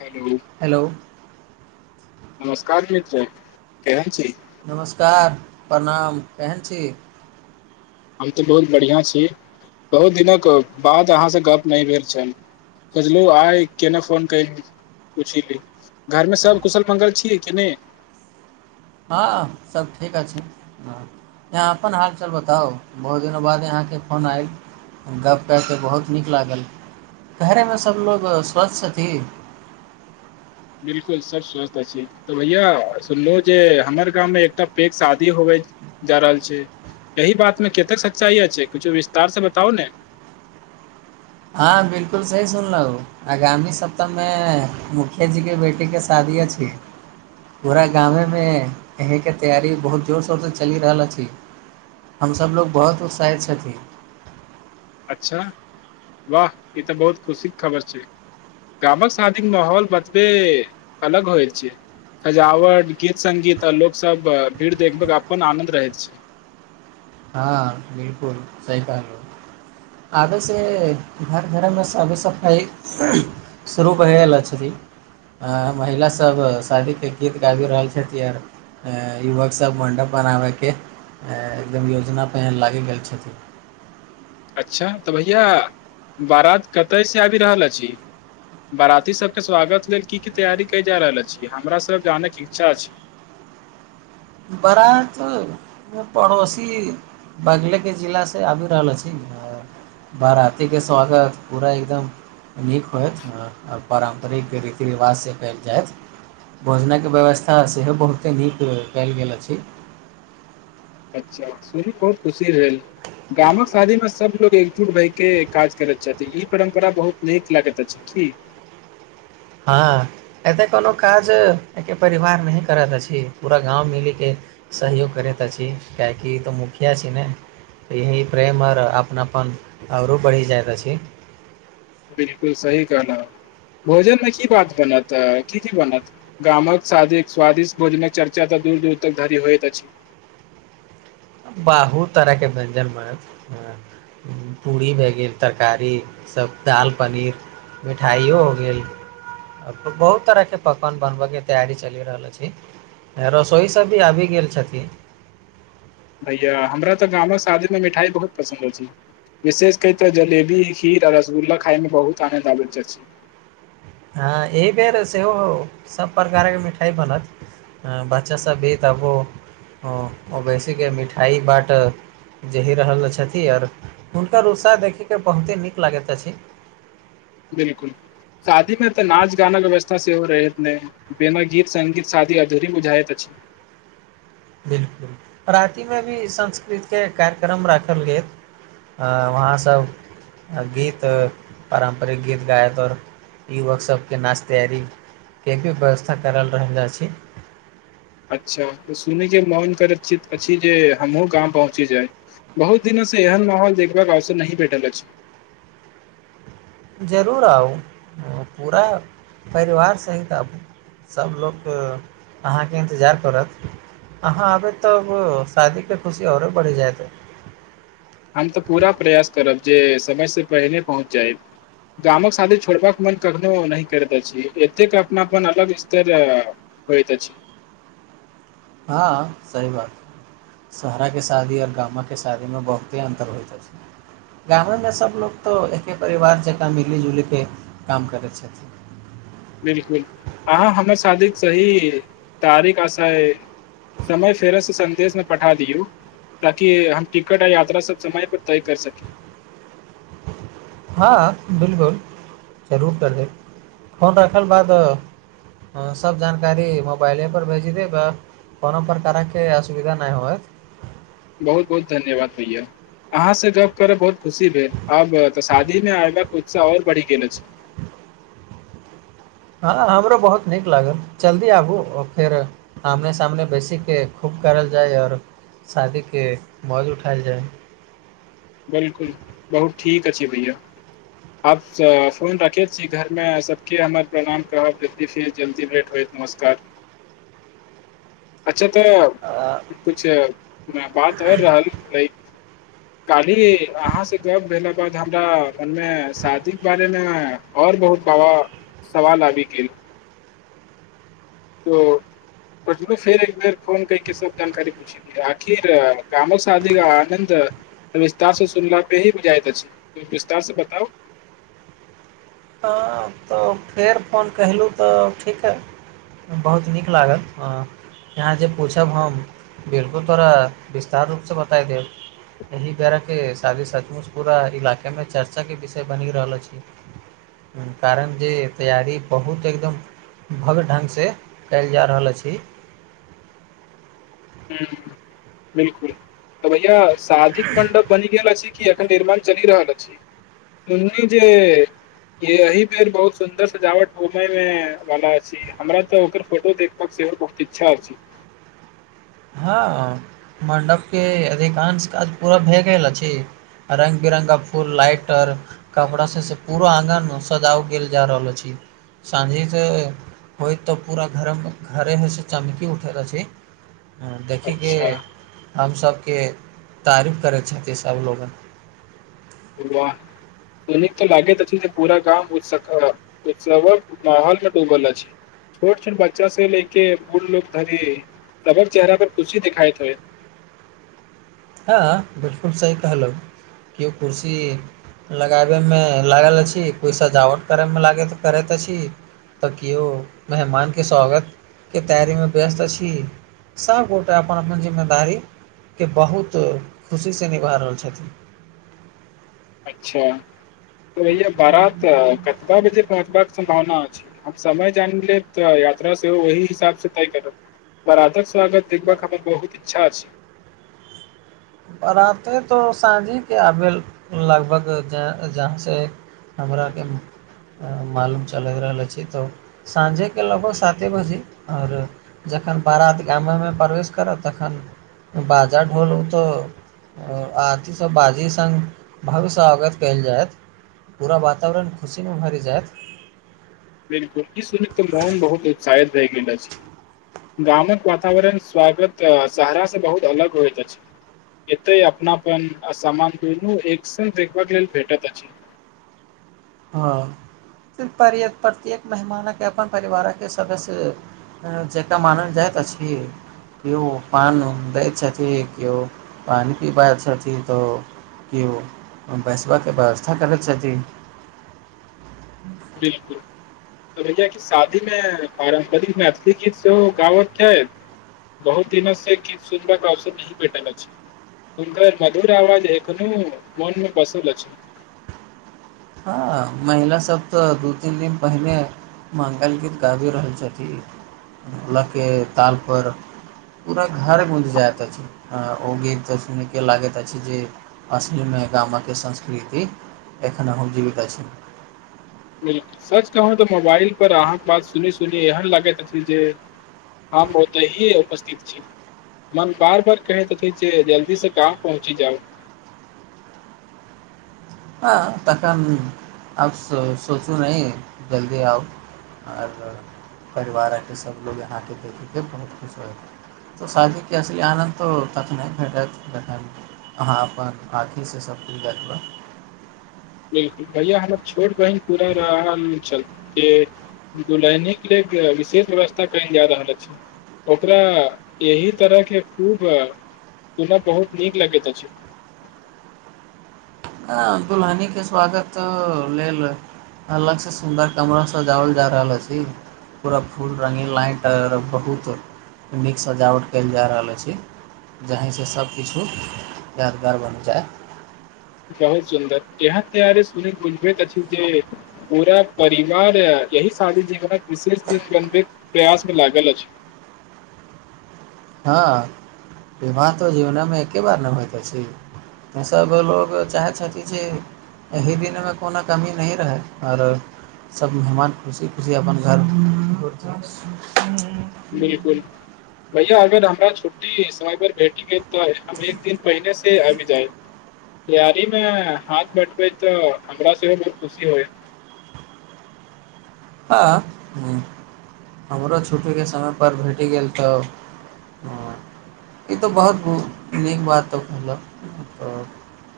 hello hello नमस्कार मित्र केहन छी नमस्कार प्रणाम केहन छी हम तऽ बहुत बढ़ियाँ छी बहुत दिनक बाद अहाँसँ गप्प नहि भेल छल बजलू आइ केना फोन कैलु पुछी ली घरमे सब कुशल मंगल छियै कि नहि हँ सब ठीक अछि अहाँ अपन हालचाल बताउ बहुत दिनक बाद अहाँके फोन आयल गप्प कऽ कऽ बहुत नीक लागल घरेमे सभलोक स्वस्थ छथि बिलकुल सब स्वस्थ अछि तऽ भैया सुनलहुँ जे हमर गाममे एकटा पैघ शादी होबै जा रहल छै एहि बात मे केतेक सच्चाइ अछि कुछो विस्तार से बताउ ने हँ बिलकुल सही सुनलौं आगामी सप्ताहमे मुखियाजीके बेटीके शादी अछि पूरा गामेमे एहीके तैयारी बहुत जोर शोरसँ चलि रहल अछि हमसभ लोग बहुत उत्साहित छथि अच्छा वाह ई तऽ बहुत खुशीेक खबर छै गामक शादीक माहौल बतबे अलग होइ छै सजावट गीत संगीत आ लोक सभक भीड़ देखबेक अपन आनंद रहैत छै हँ बिलकुल सही कहलियै आबेसँ घर घरमे साफ सफाइ सुरू पहिला छथि [unintelligible] आ महिला सब शादी के गीत गाबी रहल छथि आर युवक सभ मण्डप बनाबयके एकदम योजना पहिन लागि गेल छथिन अच्छा तऽ भैया बारात कतयसँ आबि रहल अछि बाराती सबके स्वागत लेल की की तैयारी कैल जा रहल अछी हमरा सब जानैके इच्छा अछि बारात पड़ोसी बगलेके जिलासँ आबि रहल अछि बराती के स्वागत पूरा एकदम नीक होयत पारंम्परिक रीति रिवाजसँ कयल जायत भोजनके व्यवस्था सेहो बहुते नीक कयल गेल अछि अच्छा सूनि कऽ बहुत खुशी भेल गामक शादी मे सब लोग एकजुट भए के काज करैत छथि ई परम्परा बहुत नीक लागैत अछि की हँ एतेक कोनो काज एके परिवार नहि करैत अछि पूरा गाँव मिलीके सहयोग करैत अछि कियाकि ई तऽ मुखिया छै ने तऽ यही प्रेम आओर अपनाप आओरो बढ़ि जाइत अछि बिलकुल सही कहलह भोजन मे की बात बनतऽ की की बनत गाम कऽ शादी स्वादिस्ट भोजनक चर्चा तऽ दूर दूर तक धरी होइत अछि बाहुत तरह के व्यंजन बनल पूरी भए गेल तरकारी सभ दालि पनीर मिठाइओ हो गेल बहुत तरह के पकवान बनबय के तैयारी चलि रहल अछि रसोइ सब भी आबि गेल छथिन भैया हमरा तऽ गामक शादीमे मिठाइ बहुत पसन्द अछि विशेष कै तऽ जलेबी खीर आ रसगुल्ला खाइमे बहुत आनन्द आबैत अछि हँ एहि बेर सेहो सब प्रकारके मिठाई बनत आ बच्चा सब ई तबो बेैस मिठाई बाटत जेहि रहल छथिन आओर हुनकर उत्साह देखैके बहुते नीक लागैत अछि बिलकुल शादी में तऽ नाच गानाे व्यवस्था सेहो रहै एतने बिना गीत संगीत शादी अधूरी बुझायत अछि बिलकुल रातिमे भी संस्कृतिकके कार्यक्रम राखल गेल आ वहाँसभ आ गीत पारम्परिक गीत गायैत आओर युवकसभके नाच तैयारी के भी व्यवस्था करल रहल छै अच्छा सुनै के मोन करय अछि जे हमहुँ गाँव पहुँची जाय बहुत दिनो से एहन माहौल देखबाक अवसर नहि भेटल अछि जरूर आउ पूरा परिवार सहित आबू सभ लोक अहाँके इन्तजार करत हाँ अभे त शादी के खुशी ओरो बढ़ी जायत हम तऽ पूरा प्रयास करब जे समयसँ पहिने पहुँच जायब गामक शादी छोड़बाक मन कखनो नहि कर तऽ अछि एतेक अपनापन अलग स्तर होइत अछि हँ सही बात शहरा के शादी आओर गामके शादीमे बहुते अन्तर होइत अछि गामे सभ लोकोग तऽ एके परिवार जकाँ मिलि जुलिके काम करै छथिन बिलकुल अहाँ हमर शादी सही तारीक आ शा समय फेरसँ सन्देशमे पठा दियौ ताकि हम टिकट आ यात्रा सब समय पर तय कर सकी हँ बिलकुल जरूर कर देब फोन राखल बाद हॅं सब जानकारी मोबाइले पर भेजी देब कोनो प्रकार के असुविधा नहि होत बहुत बहुत धन्यवाद भैया अहाँ से गप कर बहुत खुशी भेल अबऽ शादी मे आयब के उत्साह और बढ़ि गेल अछि हँ हमरो बहुत नीक लागल जल्दी आबू आ फेर आमने सामने बेसीके खूब करल जाय आओर शादीके मौज उठायल जाय बिलकुल बहुत ठीक अछि भैय आब फोन राखैत छी घरमे सबके हमर प्रणाम करब जल्दी फिर जल्दी लेट होयत नमस्कार अच्छा अ तऽ कुछ बात आओर रहलै काल्हि अहाँसँ गप भेला बाद हमरा मनमे शादीके बारेमे आओर बहुत बाबा सवाल आबि गेल ओ फेर एक बेर फोन कहिके सब जानकारी पूछ आखिर गामक शादी कऽ आनन्द विस्तार से सुनला पे ही बुझाइत अछि विस्तार से बताउ हँ तऽ फेर फोन कहलुं तऽ उठैके बहुत नीक लागल हँ यहाँ जे पूछब हम बिलकुल तोरा विस्तार रूपसँ बताय देब एहि बेर के शादी सचमुश पूरा इलाका मे चर्चा के विषय बनी रहल अछि कारण जे तैयारी बहुत एकदम भव्य ढंग से कयल जा रहल अछि ह बिलकुल तऽ भैया शादीक मण्डप बनि गेल या सीखिए निर्माण चलि रहल अछि सुनल जे य यही पेर बहुत सुंन्दर सजावट मुंबै में भाला अछि हमरा तऽ ओकर फोटो देखबाकक सेहो बहुत इच्छा हो छै हँ मण्डपके अधिकांश काज पूरा भए गेल अछि रंग बिरंगा फूल लाइट आर कमड़ा से से पूरा आगन मे सजाव गेल जा रहल छै साँझीसँ होइत तऽ पूरा घरमे घरे ह से चमकी उठैत रह छै ह देखिे अच्छा हमसभके तारीफ करै छथि सभलोगन बा दनिक त लागैत अछि जे पूरा गाम उ्सवक माहौल के ूबल अछि छोट छोट बच्चा से ले के बूढ लोग धनी तकर चेहरा पर खुशी दिखाइत हे हँ बिलकुल सही कहलहुँ कि ओ खुसी लगाबैमे लागल अछि कोइ सजावट करैमे लागल करैत अछि तऽ केिौ मेहमानके स्वागतके तैयरीीमे व्यस्त अछि सभगोटे अपन अपन जिम्मेदारी के बहुत खुशी से निभा रहल छथिन अच्छा त भैया बारात कतबा बजे पहुँचबाक सम्भावना छै हम समय जान लेब त यात्रा से ओहहि हिसाब से तय करब बरातक स्वागत देखबाक हमर बहुत इच्छा अछि बराते तो साँझी के आबे लगभग जहाँ से हमराक के मालूम चल रहल छी तऽ साँझे के लगभग साते बजे आओर जखन बारात गामेमे प्रवेश करब तखन बाजा ढोलू तऽ आओर अ अथीसँ बाजी सङ्ग भव्य स अ्वगत कयल जाय पूरा वातावरण खुशीमे भरि जायत बिलकुल ई सुन त मोन बहुत उत्साहित रहै गेल छै गामक वातावरण स्वागत शहराास से बहुत अलग होइत अछि एतै अपनापन सामान द एक सन देखभ लेल भेटत अ हँ पर प्रत्येक मेहमान के अपन परिवार के सदस्य जका मानल जाइ त छ ह के पान दै छथि के पान पीब छथि त केओ बैसबाकके व्यवस्था करैत छथिन बिलकुल त भैा क शादी में पारम्परिक मैथिली गीत सेहो गावत क्य है बहुत दिनो से कि सुनरे अवसर नहि भेटल अछि उनकर मधुर आवाज एखनो मनमे पसन्द छै हँ महिला सब तऽ दू तीन दिन पहिले मंगल गीत गाबि रहल छथिन लऽके तातपर पूरा घर बुज जाय ता ओ गीत सुनैके लागैत अछि जे असलमे गामक संस्कृति [unintelligible] सच कहू तऽ मोबाइल पर अहाँके बात सुनी सुनी एहन लागैत अथ जे आहा उतीये उपस्थित छी मन बार बार कहैत ह जे जल्दी से काम पहुँची जाउ हँ तखन अब सोचू न जल्दी आउ [unintelligible] तऽ शादी की असल आनन्द त तख नहि भेट अहाँ अपन अथीसँ सबकछु दए देबै बिल्कुल भैया हमर छोट बहिन पूरा राह मे चलते दू लेने के ल लेलए विशेष व्यवस्था कहल जा रहल अछि ओकरा एहि तरह के खूब सुनय बहुत नीक लगैत अछि अं दुलहनी के स्वागत लेल अलग से सुन्दर कमरा सजावल जा रहल अछि पूरा फूल रङ्गींग लाइट आर बहुत नीक सजावट कयल जा रहल अछि जाहिंस सभकिछु यादगार बनि जाय बहुत सुन्दर यहाँ त्यारि सुनक बुझबैत अछि जें पूरा परिवार यही सारी जीवनक विशेषी बनबे प्रयास मे लागल अछि हँ विवाह तो जीवनमे एके बार नहि होइतो अछि सभ लोको चाहै छथिन जे एहि दिनमे कोनो कमी नहिही रहै आओर सभ मेहमान खुशी खुशी अपन घर - बिलकुल भैया अगर हमरा छुट्टी समय पर भेटी गेल तऽ हम एक दिन पहिनेे से आबि जाइब तैयारी मे हाथ बंटबे तऽ हमरा सेहो बहुत खुशी होय हँ ह हमरो छुट्टीके समय पर भेटि गेल तऽ ह ई तऽ बहुत नीक बात तऽ मतलब तऽ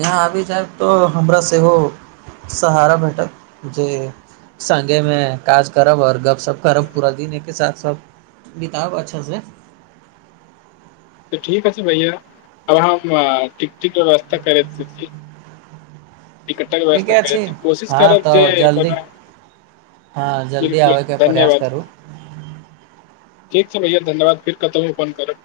यहाँ आबि जायब तऽ हमरा सेहो सहारा भेटत जे सङगेमे काज करब आओर गपशप करब पूरा दिन एकके साथ सब बिताब अच्छासँ तऽ ठीक ह छै भैया अब हम टिकटिक व्यवस्था करैत छी टिकटक ठीके व्यवस्था अ छी करैत कोशिश हँ करब जे तऽ जल्दी कोनो हँ जल्दी बिलकुल आबैके प्रयास धन्यवाद करू ठीक छै भैया धन्यवाद फेर कतहुँ फोन करब